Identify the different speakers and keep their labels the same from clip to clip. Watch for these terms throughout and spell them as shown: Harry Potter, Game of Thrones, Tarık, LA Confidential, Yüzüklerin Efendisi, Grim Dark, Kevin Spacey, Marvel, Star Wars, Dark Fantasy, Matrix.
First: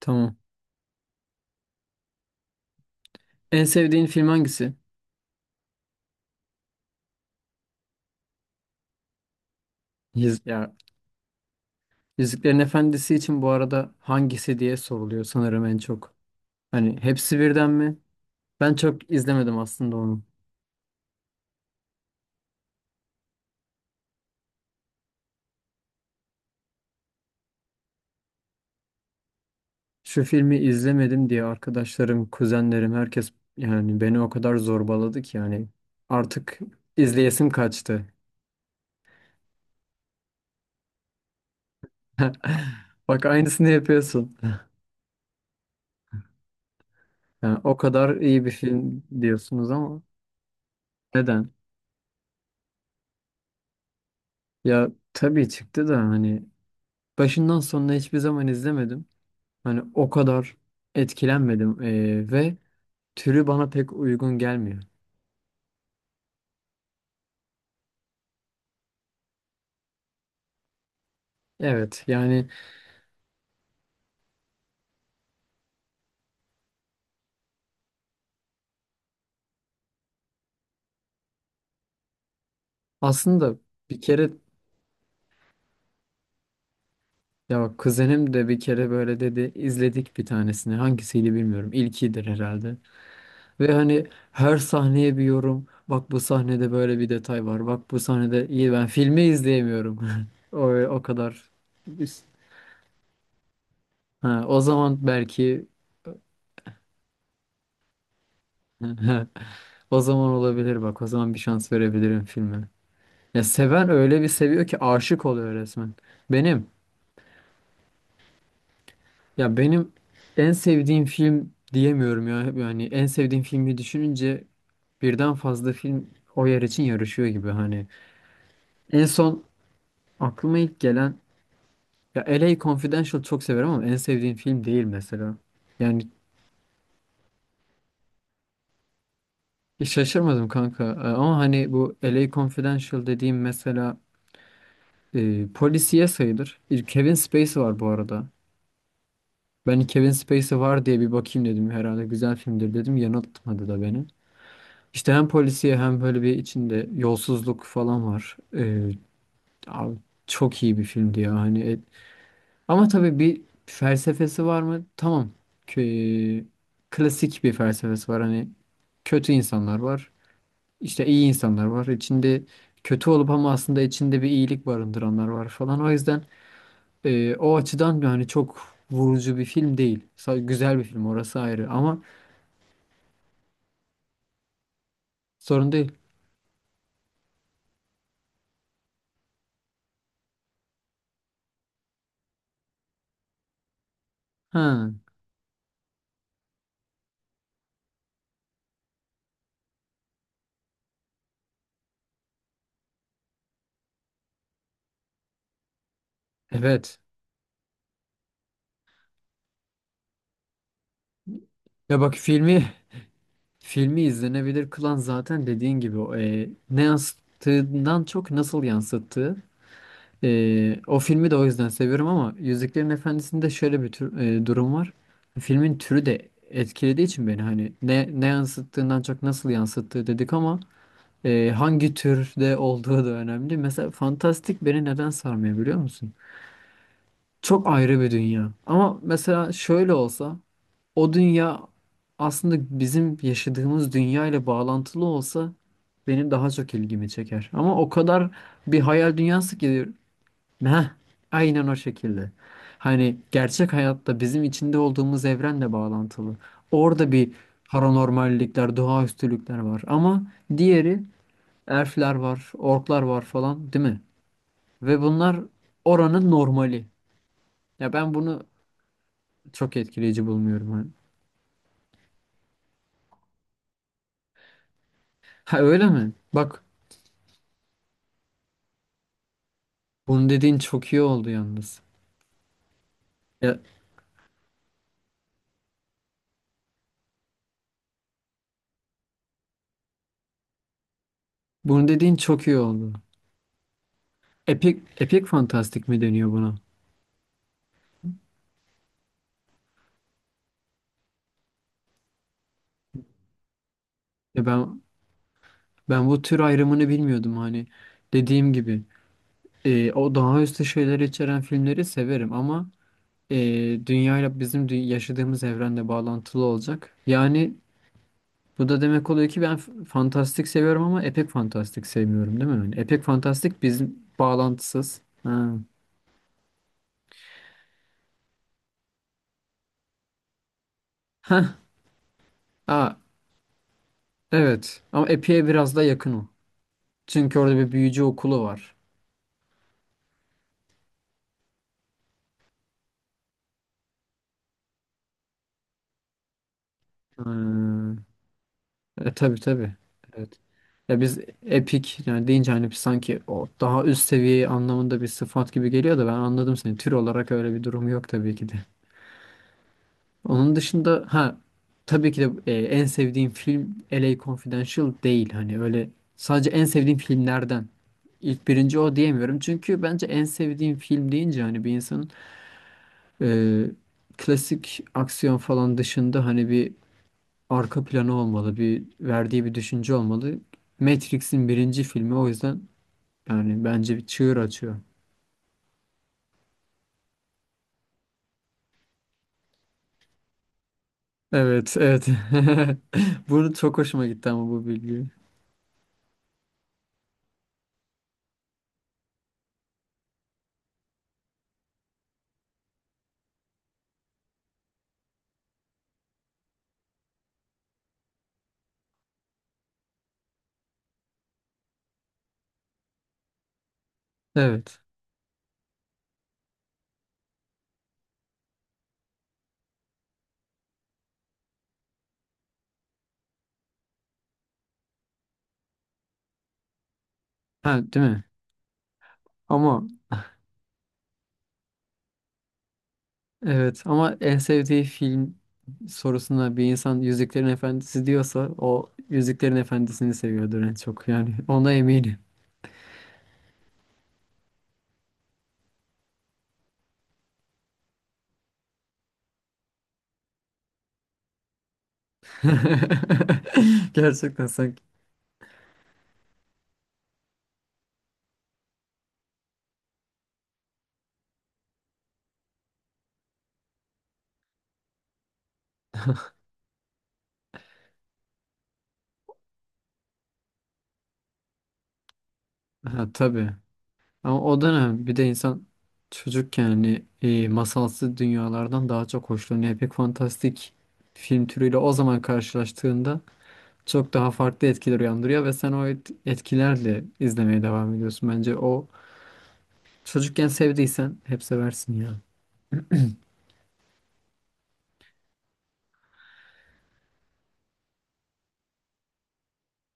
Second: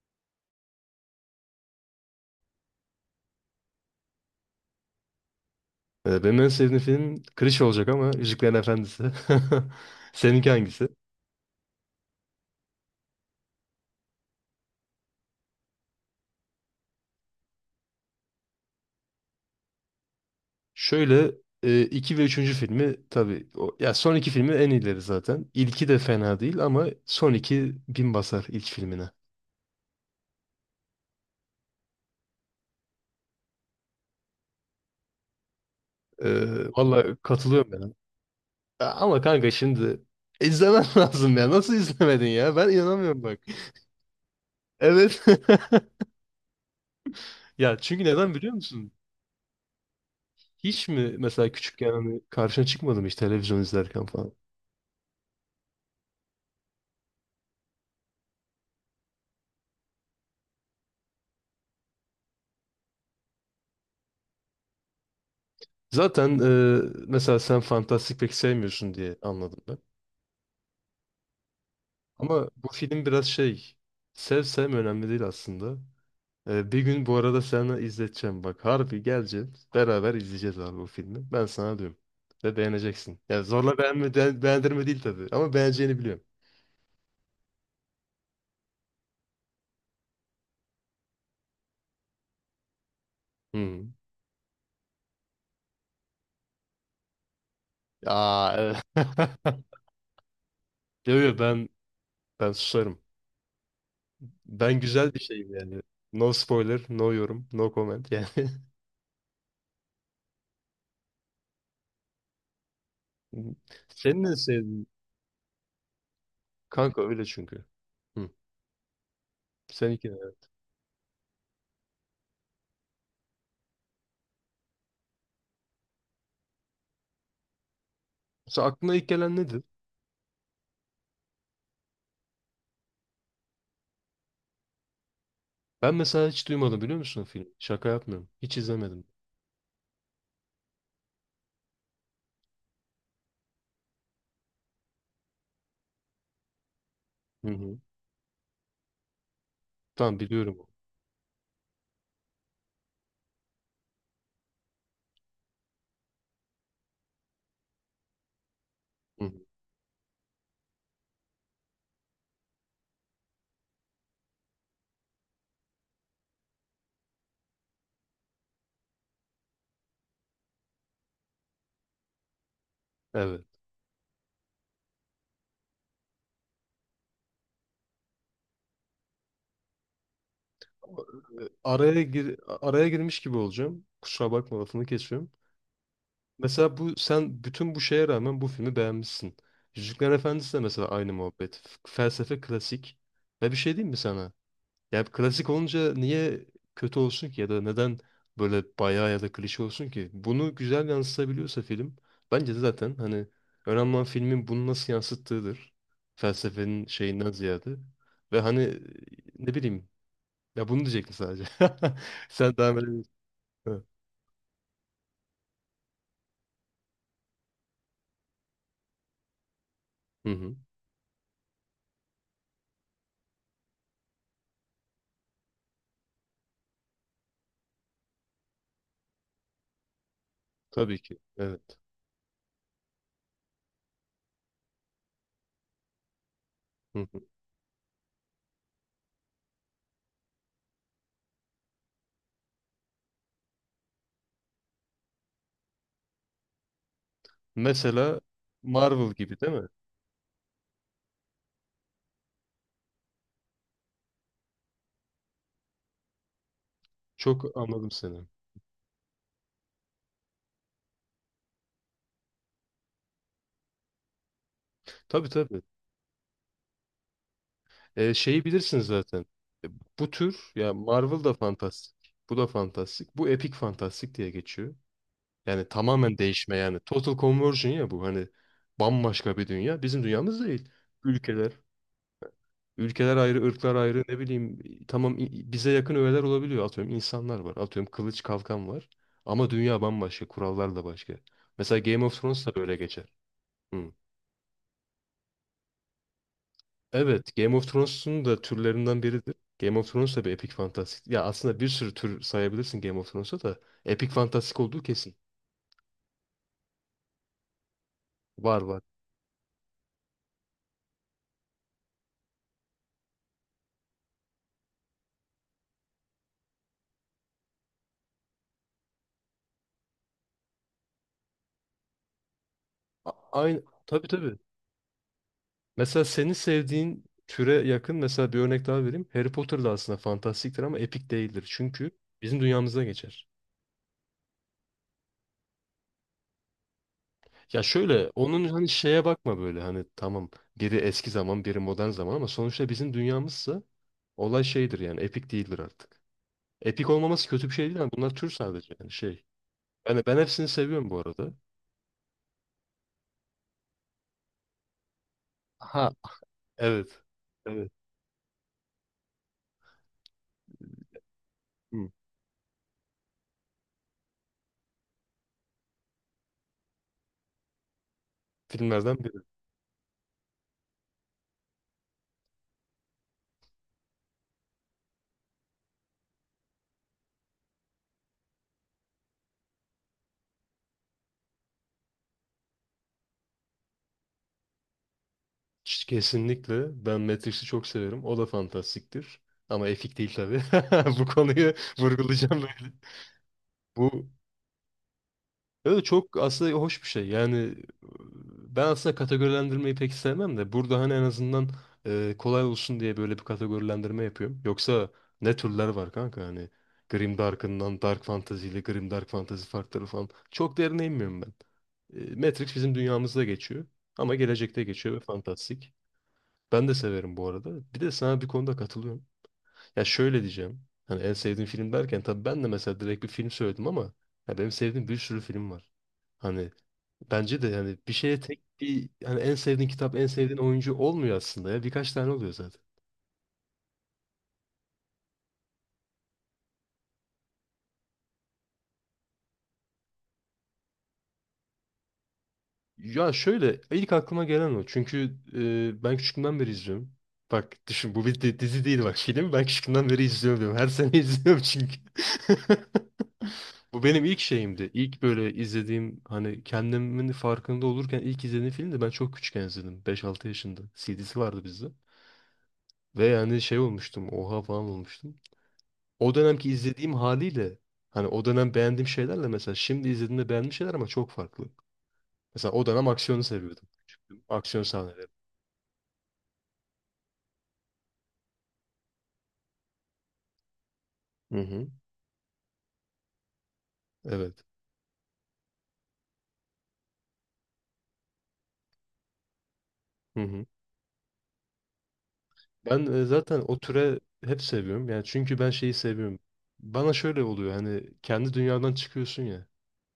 Speaker 1: Tamam. En sevdiğin film hangisi?
Speaker 2: Benim en sevdiğim film klişe olacak ama Yüzüklerin Efendisi.
Speaker 1: Yüz,
Speaker 2: Seninki
Speaker 1: ya
Speaker 2: hangisi?
Speaker 1: Yüzüklerin Efendisi için bu arada hangisi diye soruluyor sanırım en çok. Hani hepsi birden mi? Ben çok izlemedim aslında onu.
Speaker 2: Şöyle iki ve üçüncü filmi tabii o, ya son iki filmi en iyileri zaten. İlki de fena değil ama son 2000 basar ilk filmine.
Speaker 1: Şu filmi izlemedim diye arkadaşlarım, kuzenlerim, herkes yani beni o kadar zorbaladı ki yani artık
Speaker 2: Vallahi
Speaker 1: izleyesim
Speaker 2: katılıyorum ben.
Speaker 1: kaçtı.
Speaker 2: Ya ama kanka şimdi izlemen lazım ya. Nasıl izlemedin ya? Ben inanamıyorum
Speaker 1: Bak
Speaker 2: bak.
Speaker 1: aynısını yapıyorsun.
Speaker 2: Evet.
Speaker 1: Yani o
Speaker 2: Ya çünkü
Speaker 1: kadar
Speaker 2: neden
Speaker 1: iyi bir
Speaker 2: biliyor musun?
Speaker 1: film diyorsunuz ama
Speaker 2: Hiç mi
Speaker 1: neden?
Speaker 2: mesela küçükken hani karşına çıkmadım hiç televizyon izlerken falan?
Speaker 1: Ya tabii çıktı da hani başından sonuna hiçbir zaman izlemedim. Hani o kadar etkilenmedim ve türü bana pek uygun gelmiyor.
Speaker 2: Zaten mesela sen fantastik pek sevmiyorsun diye anladım ben.
Speaker 1: Evet yani
Speaker 2: Ama bu film biraz şey, sevme önemli değil aslında. Bir gün bu arada sana izleteceğim bak. Harbi geleceğim. Beraber izleyeceğiz abi bu filmi. Ben sana diyorum. Ve beğeneceksin. Yani
Speaker 1: aslında
Speaker 2: zorla
Speaker 1: bir
Speaker 2: beğenme,
Speaker 1: kere
Speaker 2: beğendirme değil tabii. Ama beğeneceğini biliyorum.
Speaker 1: ya bak kuzenim de bir kere böyle dedi, izledik bir tanesini, hangisiydi bilmiyorum, ilkidir herhalde. Ve
Speaker 2: Hmm.
Speaker 1: hani her sahneye bir yorum, bak bu sahnede böyle bir detay var, bak bu sahnede
Speaker 2: Aa,
Speaker 1: iyi,
Speaker 2: evet.
Speaker 1: ben filmi izleyemiyorum. O, o
Speaker 2: Yo, yo,
Speaker 1: kadar.
Speaker 2: ben susarım.
Speaker 1: Ha, o
Speaker 2: Ben
Speaker 1: zaman
Speaker 2: güzel bir şeyim
Speaker 1: belki
Speaker 2: yani. No spoiler, no yorum, no comment yani.
Speaker 1: o zaman olabilir, bak, o zaman bir şans verebilirim filme. Ya seven öyle
Speaker 2: Senin
Speaker 1: bir
Speaker 2: ne
Speaker 1: seviyor ki
Speaker 2: sevdiğin.
Speaker 1: aşık oluyor resmen. Benim
Speaker 2: Kanka öyle çünkü. Hı.
Speaker 1: ya
Speaker 2: Sen
Speaker 1: benim
Speaker 2: iki.
Speaker 1: en sevdiğim film diyemiyorum ya. Yani en sevdiğim filmi düşününce birden fazla film o yer için yarışıyor gibi hani.
Speaker 2: Mesela aklına
Speaker 1: En
Speaker 2: ilk gelen
Speaker 1: son
Speaker 2: nedir?
Speaker 1: aklıma ilk gelen, ya, LA Confidential çok severim ama en sevdiğim film değil mesela.
Speaker 2: Ben
Speaker 1: Yani
Speaker 2: mesela hiç duymadım biliyor musun o filmi? Şaka yapmıyorum. Hiç izlemedim.
Speaker 1: şaşırmadım kanka. Ama hani bu LA Confidential dediğim mesela polisiye sayılır. Kevin
Speaker 2: Hı
Speaker 1: Spacey var
Speaker 2: hı.
Speaker 1: bu arada. Ben Kevin
Speaker 2: Tamam biliyorum
Speaker 1: Spacey
Speaker 2: onu.
Speaker 1: var diye bir bakayım dedim. Herhalde güzel filmdir dedim. Yanıltmadı da beni. İşte hem polisiye hem böyle bir içinde yolsuzluk falan var.
Speaker 2: Hı hı.
Speaker 1: Abi çok iyi bir filmdi ya. Hani ama tabii bir felsefesi var mı? Tamam. Kö- klasik bir felsefesi var. Hani kötü insanlar var. İşte iyi insanlar var. İçinde kötü olup
Speaker 2: Evet.
Speaker 1: ama aslında içinde bir iyilik barındıranlar var falan. O yüzden o açıdan yani çok vurucu bir film değil. Güzel bir
Speaker 2: Ama,
Speaker 1: film, orası ayrı, ama
Speaker 2: Araya girmiş gibi olacağım. Kusura bakma, lafını kesiyorum.
Speaker 1: sorun değil.
Speaker 2: Mesela bu sen bütün bu şeye rağmen bu filmi beğenmişsin. Yüzüklerin Efendisi de mesela aynı muhabbet. Felsefe klasik. Ve bir şey diyeyim mi sana?
Speaker 1: Ha,
Speaker 2: Yani klasik olunca niye kötü olsun ki ya da neden böyle bayağı ya da klişe olsun ki? Bunu güzel yansıtabiliyorsa film, bence de zaten hani önemli olan filmin bunu nasıl yansıttığıdır. Felsefenin
Speaker 1: evet.
Speaker 2: şeyinden ziyade. Ve hani ne bileyim, ya bunu diyecektim sadece.
Speaker 1: Ya bak,
Speaker 2: Sen
Speaker 1: filmi
Speaker 2: devam edebilirsin. Evet.
Speaker 1: filmi izlenebilir kılan zaten dediğin gibi o, ne yansıttığından çok nasıl yansıttığı.
Speaker 2: Hı hı.
Speaker 1: E, o filmi de o yüzden seviyorum ama Yüzüklerin Efendisi'nde şöyle bir tür, durum var. Filmin türü de etkilediği için beni, hani ne yansıttığından çok nasıl yansıttığı dedik ama
Speaker 2: Tabii ki. Evet.
Speaker 1: hangi türde olduğu da önemli. Mesela fantastik beni neden sarmıyor biliyor musun?
Speaker 2: Hı hı.
Speaker 1: Çok ayrı bir dünya. Ama mesela şöyle olsa, o dünya aslında bizim yaşadığımız dünya ile bağlantılı olsa benim daha çok ilgimi çeker. Ama o
Speaker 2: Mesela
Speaker 1: kadar bir
Speaker 2: Marvel
Speaker 1: hayal
Speaker 2: gibi değil
Speaker 1: dünyası
Speaker 2: mi?
Speaker 1: ki, heh, aynen o şekilde. Hani gerçek hayatta bizim içinde olduğumuz evrenle bağlantılı. Orada bir
Speaker 2: Çok anladım seni.
Speaker 1: paranormallikler, doğaüstülükler var. Ama diğeri, elfler var, orklar var falan, değil mi? Ve
Speaker 2: Tabii
Speaker 1: bunlar
Speaker 2: tabii.
Speaker 1: oranın normali. Ya ben
Speaker 2: Şeyi
Speaker 1: bunu
Speaker 2: bilirsin zaten.
Speaker 1: çok
Speaker 2: Bu
Speaker 1: etkileyici
Speaker 2: tür,
Speaker 1: bulmuyorum
Speaker 2: ya
Speaker 1: hani.
Speaker 2: Marvel da fantastik. Bu da fantastik. Bu epik fantastik diye geçiyor.
Speaker 1: Ha,
Speaker 2: Yani
Speaker 1: öyle mi?
Speaker 2: tamamen değişme
Speaker 1: Bak,
Speaker 2: yani. Total conversion ya bu, hani bambaşka bir dünya. Bizim
Speaker 1: bunu
Speaker 2: dünyamız
Speaker 1: dediğin
Speaker 2: değil.
Speaker 1: çok iyi oldu
Speaker 2: Ülkeler,
Speaker 1: yalnız.
Speaker 2: ülkeler ayrı,
Speaker 1: Ya,
Speaker 2: ırklar ayrı, ne bileyim tamam, bize yakın öğeler olabiliyor. Atıyorum insanlar var. Atıyorum kılıç kalkan var. Ama dünya bambaşka. Kurallar da başka. Mesela
Speaker 1: bunu
Speaker 2: Game
Speaker 1: dediğin
Speaker 2: of
Speaker 1: çok
Speaker 2: Thrones da
Speaker 1: iyi
Speaker 2: böyle
Speaker 1: oldu.
Speaker 2: geçer. Hı.
Speaker 1: Epik fantastik mi deniyor buna?
Speaker 2: Evet, Game of Thrones'un da türlerinden biridir. Game of Thrones da bir epik fantastik. Ya aslında bir sürü tür sayabilirsin Game of Thrones'a da, epik
Speaker 1: Ya
Speaker 2: fantastik
Speaker 1: ben
Speaker 2: olduğu kesin.
Speaker 1: ben bu tür ayrımını bilmiyordum hani. Dediğim
Speaker 2: Var
Speaker 1: gibi,
Speaker 2: var.
Speaker 1: o daha üstü şeyler içeren filmleri severim ama e, dünyayla, bizim yaşadığımız evrende bağlantılı olacak. Yani bu da demek oluyor ki ben fantastik seviyorum ama epik fantastik sevmiyorum, değil mi? Yani epik fantastik
Speaker 2: Aynı,
Speaker 1: bizim
Speaker 2: tabii tabii.
Speaker 1: bağlantısız. Ha.
Speaker 2: Mesela senin sevdiğin türe yakın mesela, bir örnek daha vereyim. Harry Potter da aslında fantastiktir ama epik değildir.
Speaker 1: Heh,
Speaker 2: Çünkü bizim dünyamızda
Speaker 1: aa,
Speaker 2: geçer.
Speaker 1: evet, ama Epi'ye biraz daha yakın o. Çünkü orada
Speaker 2: Ya
Speaker 1: bir büyücü
Speaker 2: şöyle,
Speaker 1: okulu
Speaker 2: onun hani
Speaker 1: var.
Speaker 2: şeye bakma, böyle hani tamam biri eski zaman, biri modern zaman ama sonuçta bizim dünyamızsa olay şeydir yani, epik değildir artık. Epik olmaması kötü bir şey değil ama
Speaker 1: Hmm.
Speaker 2: bunlar tür sadece yani, şey.
Speaker 1: Tabii tabii.
Speaker 2: Yani ben
Speaker 1: Evet.
Speaker 2: hepsini seviyorum bu
Speaker 1: Ya biz
Speaker 2: arada.
Speaker 1: epik yani deyince hani biz sanki o daha üst seviye anlamında bir sıfat gibi
Speaker 2: Ha,
Speaker 1: geliyor da, ben anladım seni. Tür
Speaker 2: evet.
Speaker 1: olarak öyle bir
Speaker 2: Evet.
Speaker 1: durum yok tabii ki de. Onun dışında, ha,
Speaker 2: Hı.
Speaker 1: tabii ki de en sevdiğim film LA Confidential değil hani öyle, sadece en sevdiğim filmlerden. İlk birinci o
Speaker 2: Filmlerden biri.
Speaker 1: diyemiyorum. Çünkü bence en sevdiğim film deyince hani bir insanın, Ee, klasik aksiyon falan dışında hani bir arka planı olmalı, bir verdiği bir düşünce olmalı. Matrix'in birinci filmi o yüzden yani bence bir çığır açıyor.
Speaker 2: Kesinlikle. Ben Matrix'i çok severim. O da fantastiktir. Ama epik değil tabii. Bu konuyu
Speaker 1: Evet, evet.
Speaker 2: vurgulayacağım böyle.
Speaker 1: Bunu çok hoşuma
Speaker 2: Bu
Speaker 1: gitti ama bu bilgi.
Speaker 2: Evet, çok aslında hoş bir şey. Yani ben aslında kategorilendirmeyi pek sevmem de burada hani en azından kolay olsun diye böyle bir kategorilendirme yapıyorum. Yoksa ne türler var kanka hani, Grim Dark'ından Dark Fantasy ile Grim Dark Fantasy farkları falan. Çok derine inmiyorum ben. Matrix bizim dünyamızda geçiyor ama gelecekte
Speaker 1: Evet.
Speaker 2: geçiyor ve fantastik. Ben de severim bu arada. Bir de sana bir konuda katılıyorum. Ya şöyle diyeceğim. Hani en sevdiğim film derken tabii ben de mesela direkt bir film söyledim ama, ya benim sevdiğim bir sürü film var. Hani bence de yani
Speaker 1: Ha,
Speaker 2: bir
Speaker 1: değil
Speaker 2: şeye
Speaker 1: mi?
Speaker 2: tek bir hani en sevdiğin
Speaker 1: Ama
Speaker 2: kitap, en sevdiğin oyuncu olmuyor aslında ya. Birkaç tane oluyor zaten.
Speaker 1: evet, ama en sevdiği film sorusuna bir insan Yüzüklerin Efendisi diyorsa, o Yüzüklerin Efendisi'ni seviyordur en çok, yani ona eminim.
Speaker 2: Ya şöyle, ilk aklıma gelen o. Çünkü ben küçüklüğümden beri izliyorum. Bak düşün, bu bir dizi değil bak, film. Ben küçüklüğümden beri izliyorum diyorum. Her sene izliyorum çünkü. Bu benim ilk
Speaker 1: Gerçekten,
Speaker 2: şeyimdi.
Speaker 1: sanki.
Speaker 2: İlk böyle izlediğim, hani kendimin farkında olurken ilk izlediğim film, ben çok küçükken izledim. 5-6 yaşında. CD'si vardı bizde. Ve yani şey olmuştum. Oha falan olmuştum. O dönemki izlediğim haliyle, hani o dönem beğendiğim şeylerle mesela şimdi izlediğimde beğendiğim şeyler ama çok farklı. Mesela o dönem
Speaker 1: Ha,
Speaker 2: aksiyonu
Speaker 1: tabii.
Speaker 2: seviyordum. Küçüktüm.
Speaker 1: Ama o
Speaker 2: Aksiyon
Speaker 1: dönem
Speaker 2: sahneleri.
Speaker 1: bir de insan çocukken yani masalsı dünyalardan daha çok hoşlanıyor. Pek fantastik
Speaker 2: Hı
Speaker 1: film
Speaker 2: hı.
Speaker 1: türüyle o zaman karşılaştığında çok daha
Speaker 2: Evet.
Speaker 1: farklı etkiler uyandırıyor ve sen o etkilerle izlemeye devam ediyorsun. Bence o,
Speaker 2: Hı hı.
Speaker 1: çocukken sevdiysen hep seversin ya.
Speaker 2: Ben zaten o türe hep seviyorum. Yani çünkü ben şeyi seviyorum. Bana şöyle oluyor hani, kendi dünyadan çıkıyorsun ya.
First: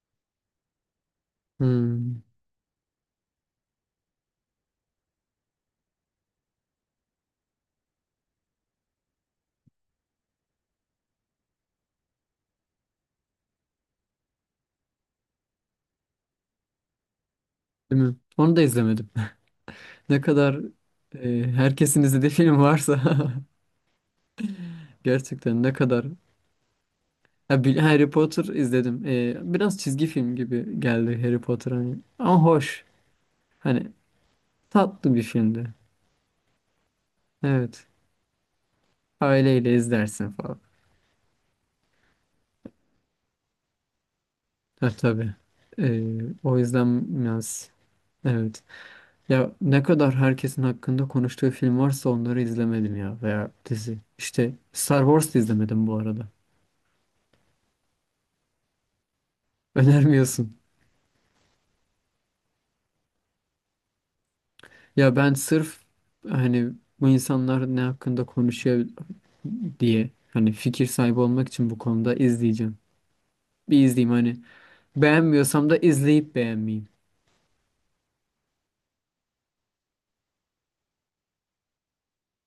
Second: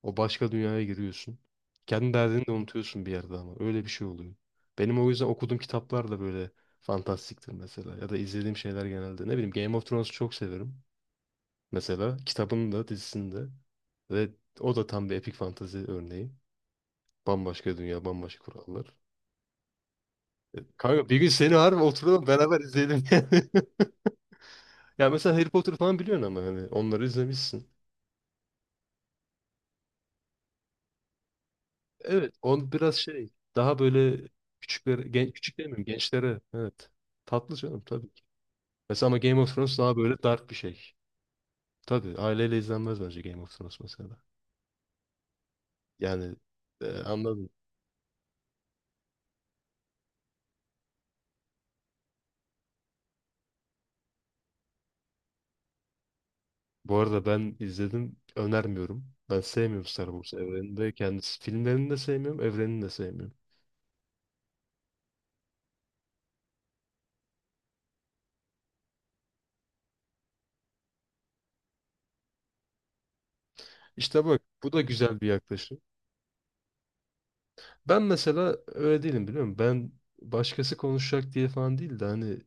Speaker 2: O başka dünyaya giriyorsun. Kendi
Speaker 1: Hmm,
Speaker 2: derdini de unutuyorsun bir yerde ama. Öyle bir şey oluyor. Benim o yüzden okuduğum kitaplar da böyle fantastiktir mesela. Ya da izlediğim şeyler genelde. Ne bileyim, Game of Thrones'u çok severim. Mesela kitabının da, dizisini de. Ve o da tam bir epik fantezi örneği. Bambaşka
Speaker 1: değil
Speaker 2: dünya,
Speaker 1: mi?
Speaker 2: bambaşka
Speaker 1: Onu da
Speaker 2: kurallar.
Speaker 1: izlemedim. Ne kadar
Speaker 2: Kanka bir gün seni harbi,
Speaker 1: herkesin
Speaker 2: oturalım
Speaker 1: izlediği film
Speaker 2: beraber
Speaker 1: varsa
Speaker 2: izleyelim. Ya mesela Harry
Speaker 1: gerçekten ne
Speaker 2: Potter falan
Speaker 1: kadar.
Speaker 2: biliyorsun ama hani onları
Speaker 1: Ha,
Speaker 2: izlemişsin.
Speaker 1: Harry Potter izledim. Biraz çizgi film gibi geldi Harry Potter hani.
Speaker 2: Evet,
Speaker 1: Ama
Speaker 2: on
Speaker 1: hoş.
Speaker 2: biraz şey, daha
Speaker 1: Hani
Speaker 2: böyle küçüklere,
Speaker 1: tatlı bir
Speaker 2: küçük
Speaker 1: filmdi.
Speaker 2: demiyorum, gençlere. Evet. Tatlı canım
Speaker 1: Evet.
Speaker 2: tabii ki. Mesela ama Game of
Speaker 1: Aileyle
Speaker 2: Thrones daha böyle
Speaker 1: izlersin
Speaker 2: dark bir
Speaker 1: falan.
Speaker 2: şey. Tabii aileyle izlenmez bence Game of Thrones mesela.
Speaker 1: Ha, tabii.
Speaker 2: Yani
Speaker 1: O yüzden
Speaker 2: anladım.
Speaker 1: biraz, evet. Ya ne kadar herkesin hakkında konuştuğu film varsa onları izlemedim ya, veya dizi. İşte Star Wars da izlemedim bu arada.
Speaker 2: Bu arada ben izledim, önermiyorum. Ben sevmiyorum Star Wars
Speaker 1: Önermiyorsun.
Speaker 2: evrenini de, kendisi filmlerini de sevmiyorum, evrenini de sevmiyorum.
Speaker 1: Ya ben sırf hani bu insanlar ne hakkında konuşuyor diye, hani fikir sahibi olmak için bu konuda izleyeceğim. Bir izleyeyim
Speaker 2: İşte
Speaker 1: hani,
Speaker 2: bak, bu da güzel bir
Speaker 1: beğenmiyorsam da
Speaker 2: yaklaşım.
Speaker 1: izleyip beğenmeyeyim.
Speaker 2: Ben mesela öyle değilim biliyor musun? Ben başkası konuşacak diye falan değil de hani,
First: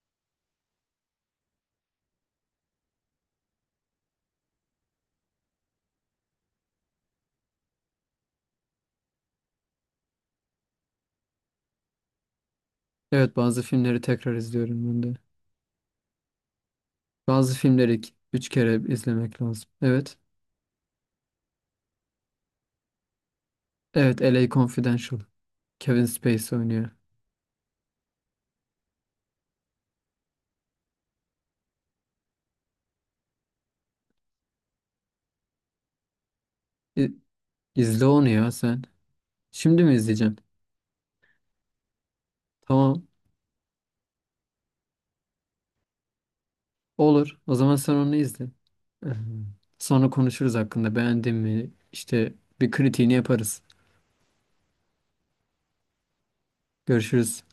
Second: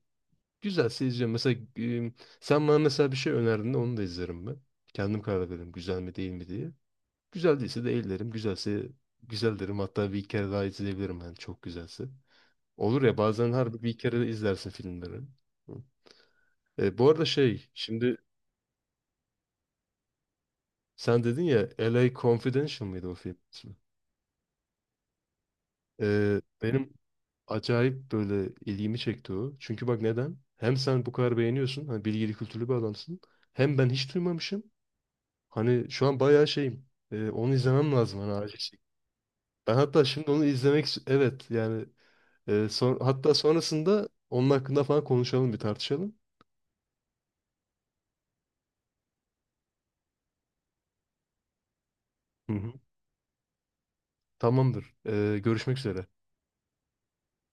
Speaker 2: güzelse izliyorum. Mesela sen bana mesela bir şey önerdin de onu da izlerim ben. Kendim karar veririm güzel mi değil mi diye. Güzel değilse de ellerim. Güzelse güzel derim. Hatta bir kere daha izleyebilirim yani, çok güzelse. Olur ya,
Speaker 1: Evet,
Speaker 2: bazen
Speaker 1: bazı
Speaker 2: harbi bir
Speaker 1: filmleri
Speaker 2: kere de
Speaker 1: tekrar
Speaker 2: izlersin
Speaker 1: izliyorum ben de.
Speaker 2: filmleri. Hı. Bu arada
Speaker 1: Bazı
Speaker 2: şey,
Speaker 1: filmleri iki-
Speaker 2: şimdi
Speaker 1: üç kere izlemek lazım. Evet.
Speaker 2: sen dedin ya, LA Confidential mıydı o film ismi?
Speaker 1: Evet, LA Confidential. Kevin Spacey oynuyor.
Speaker 2: Benim acayip böyle ilgimi çekti o. Çünkü bak, neden? Hem sen bu kadar beğeniyorsun. Hani bilgili, kültürlü bir adamsın. Hem ben hiç duymamışım. Hani şu an bayağı şeyim.
Speaker 1: İ-
Speaker 2: Onu izlemem
Speaker 1: İzle
Speaker 2: lazım
Speaker 1: onu
Speaker 2: hani,
Speaker 1: ya
Speaker 2: acil. Şey.
Speaker 1: sen.
Speaker 2: Ben
Speaker 1: Şimdi mi
Speaker 2: hatta şimdi
Speaker 1: izleyeceksin?
Speaker 2: onu izlemek evet yani
Speaker 1: Tamam.
Speaker 2: hatta sonrasında onun hakkında falan konuşalım, bir tartışalım.
Speaker 1: Olur. O zaman sen onu izle. Ee, Sonra konuşuruz hakkında. Beğendin mi? İşte
Speaker 2: Hı
Speaker 1: bir
Speaker 2: hı.
Speaker 1: kritiğini yaparız.
Speaker 2: Tamamdır. Görüşmek üzere.
Speaker 1: Görüşürüz.